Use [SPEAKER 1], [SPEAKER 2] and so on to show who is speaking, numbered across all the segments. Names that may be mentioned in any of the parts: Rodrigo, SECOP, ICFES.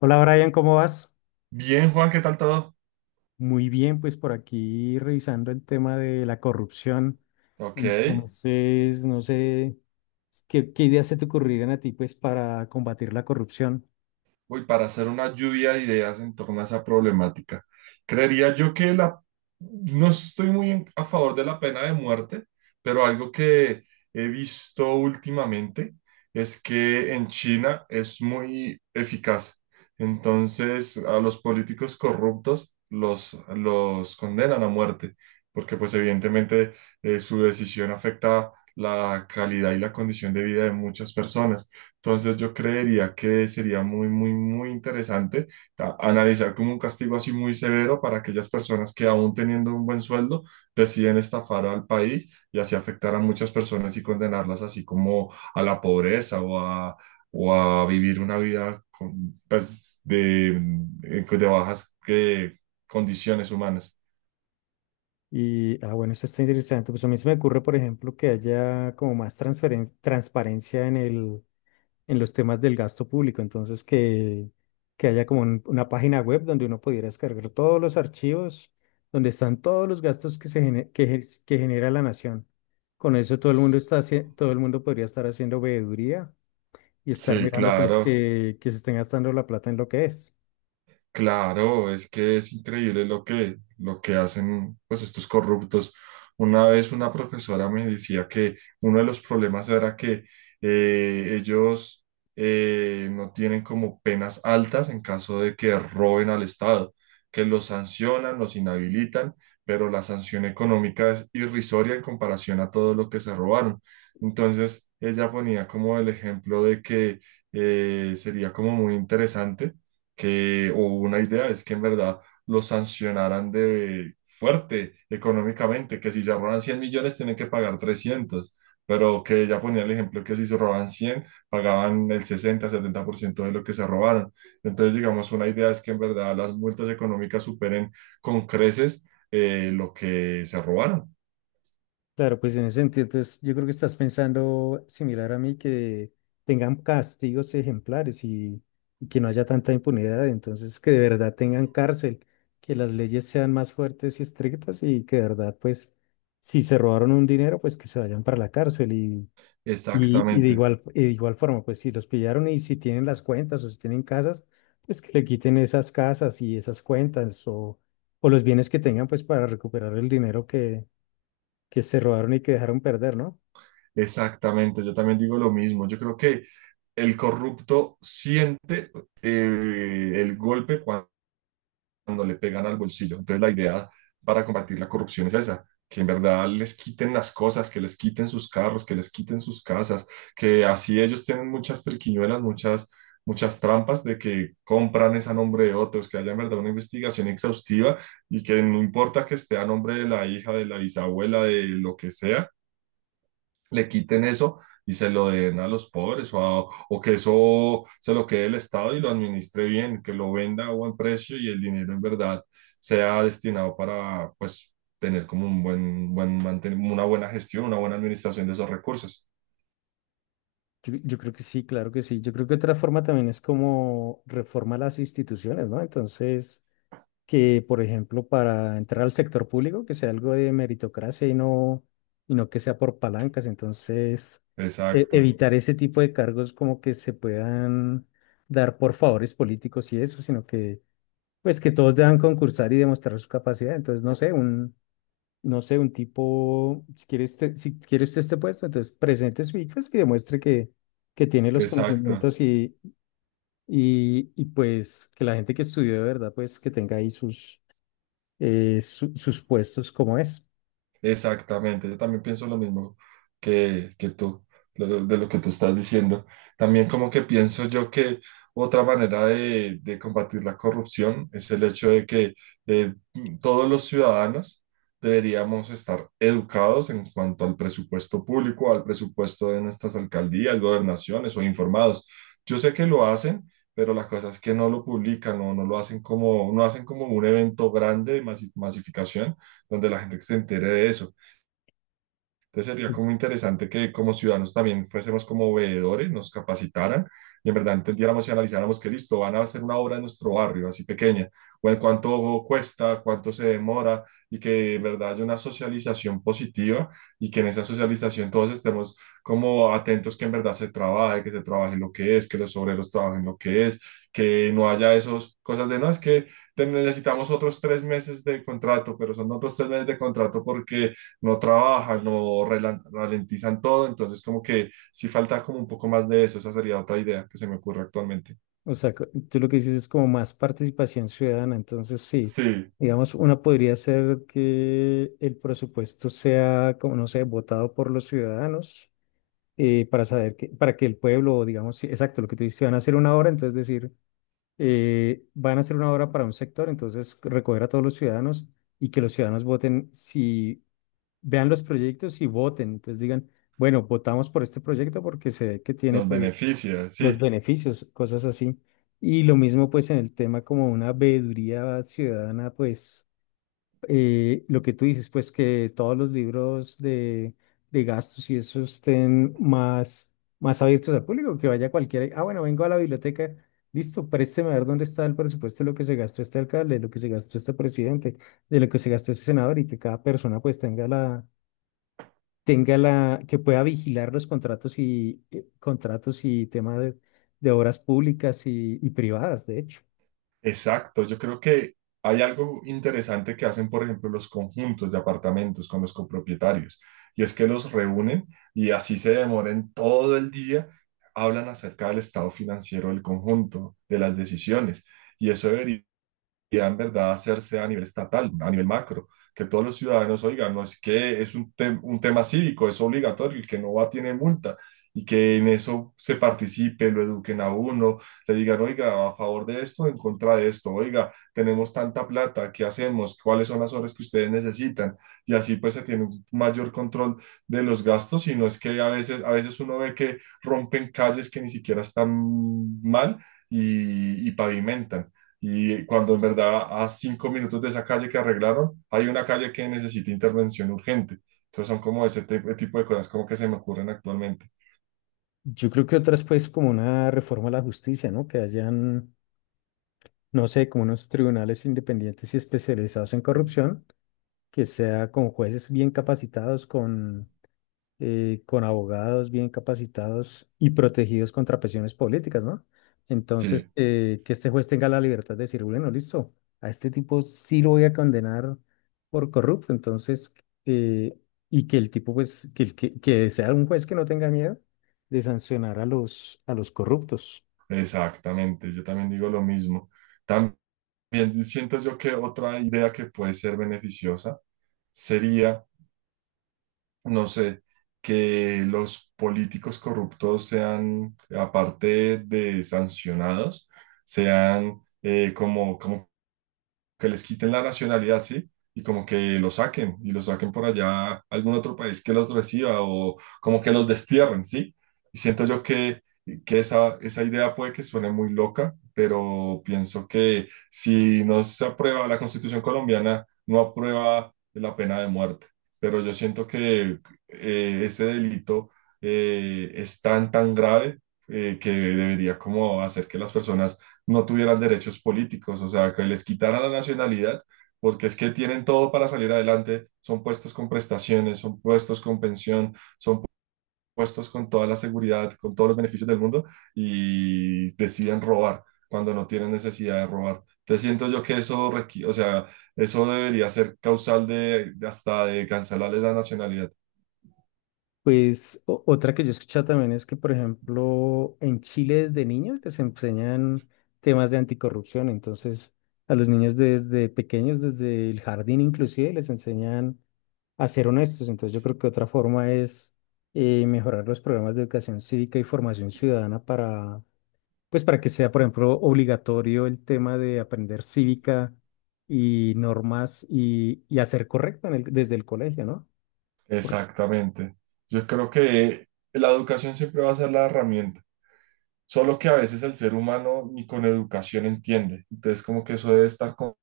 [SPEAKER 1] Hola Brian, ¿cómo vas?
[SPEAKER 2] Bien, Juan, ¿qué tal todo?
[SPEAKER 1] Muy bien, pues por aquí revisando el tema de la corrupción.
[SPEAKER 2] Ok.
[SPEAKER 1] Entonces, no sé, ¿qué ideas se te ocurrirían a ti pues para combatir la corrupción?
[SPEAKER 2] Uy, para hacer una lluvia de ideas en torno a esa problemática. Creería yo que no estoy muy a favor de la pena de muerte, pero algo que he visto últimamente es que en China es muy eficaz. Entonces, a los políticos corruptos los condenan a muerte, porque pues evidentemente su decisión afecta la calidad y la condición de vida de muchas personas. Entonces yo creería que sería muy, muy, muy interesante analizar como un castigo así muy severo para aquellas personas que aún teniendo un buen sueldo deciden estafar al país y así afectar a muchas personas y condenarlas así como a la pobreza o a vivir una vida con, pues, de bajas condiciones humanas.
[SPEAKER 1] Y, bueno, eso está interesante. Pues a mí se me ocurre, por ejemplo, que haya como más transparencia en en los temas del gasto público. Entonces, que haya como una página web donde uno pudiera descargar todos los archivos, donde están todos los gastos se que genera la nación. Con eso todo el mundo está, todo el mundo podría estar haciendo veeduría y estar
[SPEAKER 2] Sí,
[SPEAKER 1] mirando pues
[SPEAKER 2] claro.
[SPEAKER 1] que se estén gastando la plata en lo que es.
[SPEAKER 2] Claro, es que es increíble lo que hacen pues estos corruptos. Una vez una profesora me decía que uno de los problemas era que ellos no tienen como penas altas en caso de que roben al Estado, que los sancionan, los inhabilitan, pero la sanción económica es irrisoria en comparación a todo lo que se robaron. Entonces, ella ponía como el ejemplo de que sería como muy interesante o una idea es que en verdad lo sancionaran de fuerte económicamente, que si se roban 100 millones tienen que pagar 300, pero que ya ponía el ejemplo que si se roban 100 pagaban el 60, 70% de lo que se robaron. Entonces, digamos, una idea es que en verdad las multas económicas superen con creces lo que se robaron.
[SPEAKER 1] Claro, pues en ese sentido, entonces yo creo que estás pensando similar a mí, que tengan castigos ejemplares y que no haya tanta impunidad, entonces que de verdad tengan cárcel, que las leyes sean más fuertes y estrictas y que de verdad, pues, si se robaron un dinero, pues que se vayan para la cárcel y de
[SPEAKER 2] Exactamente.
[SPEAKER 1] igual, y de igual forma, pues si los pillaron y si tienen las cuentas o si tienen casas, pues que le quiten esas casas y esas cuentas o los bienes que tengan, pues para recuperar el dinero que se robaron y que dejaron perder, ¿no?
[SPEAKER 2] Exactamente, yo también digo lo mismo. Yo creo que el corrupto siente el golpe cuando le pegan al bolsillo. Entonces la idea para combatir la corrupción es esa, que en verdad les quiten las cosas, que les quiten sus carros, que les quiten sus casas, que así ellos tienen muchas triquiñuelas, muchas, muchas trampas de que compran es a nombre de otros, que haya en verdad una investigación exhaustiva y que no importa que esté a nombre de la hija, de la bisabuela, de lo que sea, le quiten eso y se lo den a los pobres, o que eso se lo quede el Estado y lo administre bien, que lo venda a buen precio y el dinero en verdad sea destinado para pues tener como un buen, buen manten- una buena gestión, una buena administración de esos recursos.
[SPEAKER 1] Yo creo que sí, claro que sí. Yo creo que otra forma también es como reforma las instituciones, ¿no? Entonces, que por ejemplo, para entrar al sector público, que sea algo de meritocracia y no que sea por palancas. Entonces,
[SPEAKER 2] Exacto,
[SPEAKER 1] evitar ese tipo de cargos como que se puedan dar por favores políticos y eso, sino que, pues, que todos deban concursar y demostrar su capacidad. Entonces, no sé, un tipo, si quiere usted este puesto, entonces presente su ICFES y demuestre que tiene los
[SPEAKER 2] exacto.
[SPEAKER 1] conocimientos y pues que la gente que estudió de verdad, pues que tenga ahí sus, sus puestos como es.
[SPEAKER 2] Exactamente, yo también pienso lo mismo que tú, de lo que tú estás diciendo. También como que pienso yo que otra manera de combatir la corrupción es el hecho de que eh, todos los ciudadanos deberíamos estar educados en cuanto al presupuesto público, al presupuesto de nuestras alcaldías, gobernaciones o informados. Yo sé que lo hacen, pero la cosa es que no lo publican o no lo hacen como, no hacen como un evento grande de masificación donde la gente se entere de eso. Entonces sería como interesante que como ciudadanos también fuésemos como veedores, nos capacitaran y en verdad entendiéramos y analizáramos que listo, van a hacer una obra en nuestro barrio, así pequeña, bueno, cuánto cuesta, cuánto se demora y que en verdad haya una socialización positiva y que en esa socialización todos estemos como atentos que en verdad se trabaje, que se trabaje lo que es, que los obreros trabajen lo que es, que no haya esas cosas de no, es que necesitamos otros 3 meses de contrato, pero son otros 3 meses de contrato porque no trabajan, no ralentizan todo, entonces como que sí falta como un poco más de eso, esa sería otra idea que se me ocurre actualmente.
[SPEAKER 1] O sea, tú lo que dices es como más participación ciudadana, entonces sí.
[SPEAKER 2] Sí,
[SPEAKER 1] Digamos, una podría ser que el presupuesto sea, como no sé, votado por los ciudadanos para saber que, para que el pueblo, digamos, sí, exacto, lo que te dice, van a hacer una hora, entonces decir, van a hacer una obra para un sector, entonces recoger a todos los ciudadanos y que los ciudadanos voten, si vean los proyectos y voten, entonces digan, bueno, votamos por este proyecto porque se ve que tiene
[SPEAKER 2] nos
[SPEAKER 1] pues
[SPEAKER 2] beneficia,
[SPEAKER 1] los
[SPEAKER 2] sí.
[SPEAKER 1] beneficios, cosas así. Y lo mismo pues en el tema como una veeduría ciudadana, pues lo que tú dices, pues que todos los libros de gastos y eso estén más abiertos al público, que vaya cualquiera. Ah, bueno, vengo a la biblioteca, listo, présteme a ver dónde está el presupuesto de lo que se gastó este alcalde, de lo que se gastó este presidente, de lo que se gastó este senador y que cada persona pues tenga tenga la, que pueda vigilar los contratos y contratos y temas de obras públicas y privadas, de hecho.
[SPEAKER 2] Exacto, yo creo que hay algo interesante que hacen, por ejemplo, los conjuntos de apartamentos con los copropietarios, y es que los reúnen y así se demoren todo el día, hablan acerca del estado financiero del conjunto, de las decisiones, y eso debería en verdad hacerse a nivel estatal, a nivel macro, que todos los ciudadanos oigan, no es que es un tema cívico, es obligatorio, el que no va tiene multa y que en eso se participe, lo eduquen a uno, le digan, oiga, a favor de esto, en contra de esto, oiga, tenemos tanta plata, ¿qué hacemos? ¿Cuáles son las horas que ustedes necesitan? Y así pues se tiene un mayor control de los gastos y no es que a veces, uno ve que rompen calles que ni siquiera están mal y pavimentan. Y cuando en verdad a 5 minutos de esa calle que arreglaron, hay una calle que necesita intervención urgente. Entonces son como ese tipo de cosas como que se me ocurren actualmente.
[SPEAKER 1] Yo creo que otras, pues, como una reforma a la justicia, ¿no? Que hayan, no sé, como unos tribunales independientes y especializados en corrupción, que sea con jueces bien capacitados, con abogados bien capacitados y protegidos contra presiones políticas, ¿no? Entonces,
[SPEAKER 2] Sí,
[SPEAKER 1] que este juez tenga la libertad de decir, bueno, listo, a este tipo sí lo voy a condenar por corrupto, entonces, eh, y que el tipo, pues, que sea un juez que no tenga miedo de sancionar a a los corruptos.
[SPEAKER 2] exactamente. Yo también digo lo mismo. También siento yo que otra idea que puede ser beneficiosa sería, no sé, que los políticos corruptos sean, aparte de sancionados, sean como que les quiten la nacionalidad, ¿sí? Y como que los saquen y los saquen por allá a algún otro país que los reciba o como que los destierren, ¿sí? Y siento yo que esa idea puede que suene muy loca, pero pienso que si no se aprueba la Constitución colombiana, no aprueba la pena de muerte. Pero yo siento que ese delito es tan, tan grave que debería como hacer que las personas no tuvieran derechos políticos, o sea, que les quitaran la nacionalidad, porque es que tienen todo para salir adelante, son puestos con prestaciones, son puestos con pensión, son puestos con toda la seguridad, con todos los beneficios del mundo y deciden robar cuando no tienen necesidad de robar. Entonces siento yo que o sea, eso debería ser causal de hasta de cancelarles la nacionalidad.
[SPEAKER 1] Pues otra que yo he escuchado también es que, por ejemplo, en Chile desde niños les enseñan temas de anticorrupción. Entonces, a los niños desde pequeños, desde el jardín inclusive, les enseñan a ser honestos. Entonces, yo creo que otra forma es mejorar los programas de educación cívica y formación ciudadana para pues para que sea, por ejemplo, obligatorio el tema de aprender cívica y normas y hacer correcto en desde el colegio, ¿no?
[SPEAKER 2] Exactamente. Yo creo que la educación siempre va a ser la herramienta. Solo que a veces el ser humano ni con educación entiende. Entonces, como que eso debe estar con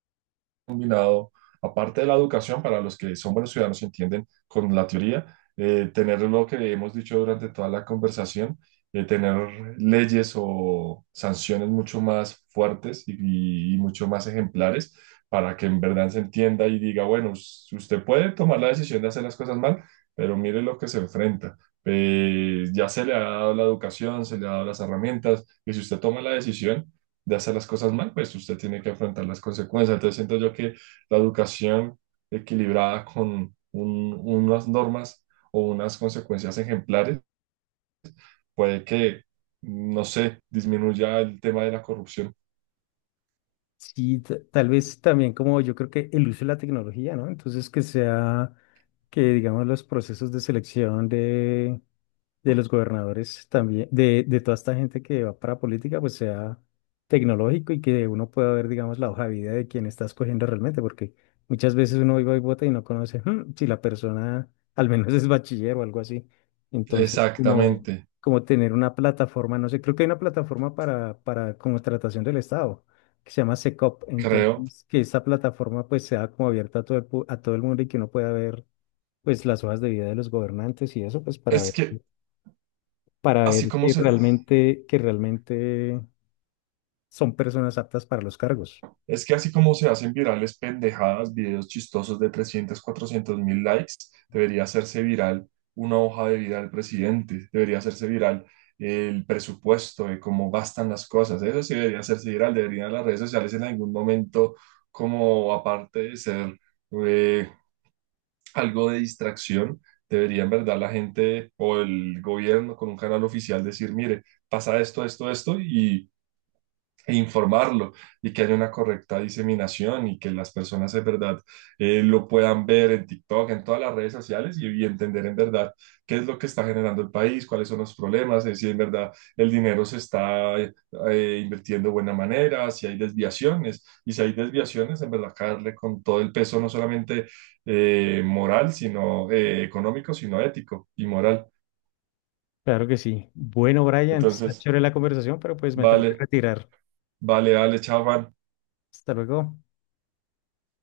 [SPEAKER 2] combinado, aparte de la educación, para los que son buenos ciudadanos y entienden con la teoría, tener lo que hemos dicho durante toda la conversación, tener leyes o sanciones mucho más fuertes y mucho más ejemplares para que en verdad se entienda y diga, bueno, usted puede tomar la decisión de hacer las cosas mal, pero mire lo que se enfrenta. Ya se le ha dado la educación, se le ha dado las herramientas, y si usted toma la decisión de hacer las cosas mal, pues usted tiene que afrontar las consecuencias. Entonces siento yo que la educación equilibrada con unas normas o unas consecuencias ejemplares puede que, no sé, disminuya el tema de la corrupción.
[SPEAKER 1] Sí, tal vez también como yo creo que el uso de la tecnología, ¿no? Entonces que sea, que digamos los procesos de selección de los gobernadores también, de toda esta gente que va para política, pues sea tecnológico y que uno pueda ver, digamos, la hoja de vida de quien está escogiendo realmente, porque muchas veces uno iba y vota y no conoce "Hmm, si la persona al menos es bachiller o algo así. Entonces,
[SPEAKER 2] Exactamente,
[SPEAKER 1] como tener una plataforma, no sé, creo que hay una plataforma para como contratación del Estado que se llama SECOP,
[SPEAKER 2] creo.
[SPEAKER 1] entonces que esta plataforma pues sea como abierta a todo a todo el mundo y que uno pueda ver pues las hojas de vida de los gobernantes y eso pues para
[SPEAKER 2] Es
[SPEAKER 1] ver
[SPEAKER 2] que así como se,
[SPEAKER 1] que realmente son personas aptas para los cargos.
[SPEAKER 2] Es que así como se hacen virales pendejadas, videos chistosos de 300, 400 mil likes, debería hacerse viral una hoja de vida del presidente, debería hacerse viral el presupuesto de cómo gastan las cosas. Eso sí debería hacerse viral, deberían las redes sociales en algún momento, como aparte de ser eh, algo de distracción, debería en verdad la gente o el gobierno con un canal oficial decir, mire, pasa esto, esto, esto, e informarlo y que haya una correcta diseminación y que las personas de verdad lo puedan ver en TikTok, en todas las redes sociales y entender en verdad qué es lo que está generando el país, cuáles son los problemas, si en verdad el dinero se está invirtiendo de buena manera, si hay desviaciones y si hay desviaciones, en verdad caerle con todo el peso, no solamente moral, sino económico, sino ético y moral.
[SPEAKER 1] Claro que sí. Bueno, Brian, está
[SPEAKER 2] Entonces,
[SPEAKER 1] chévere la conversación, pero pues me tengo que
[SPEAKER 2] vale,
[SPEAKER 1] retirar.
[SPEAKER 2] vale, dale, chao, Juan.
[SPEAKER 1] Hasta luego.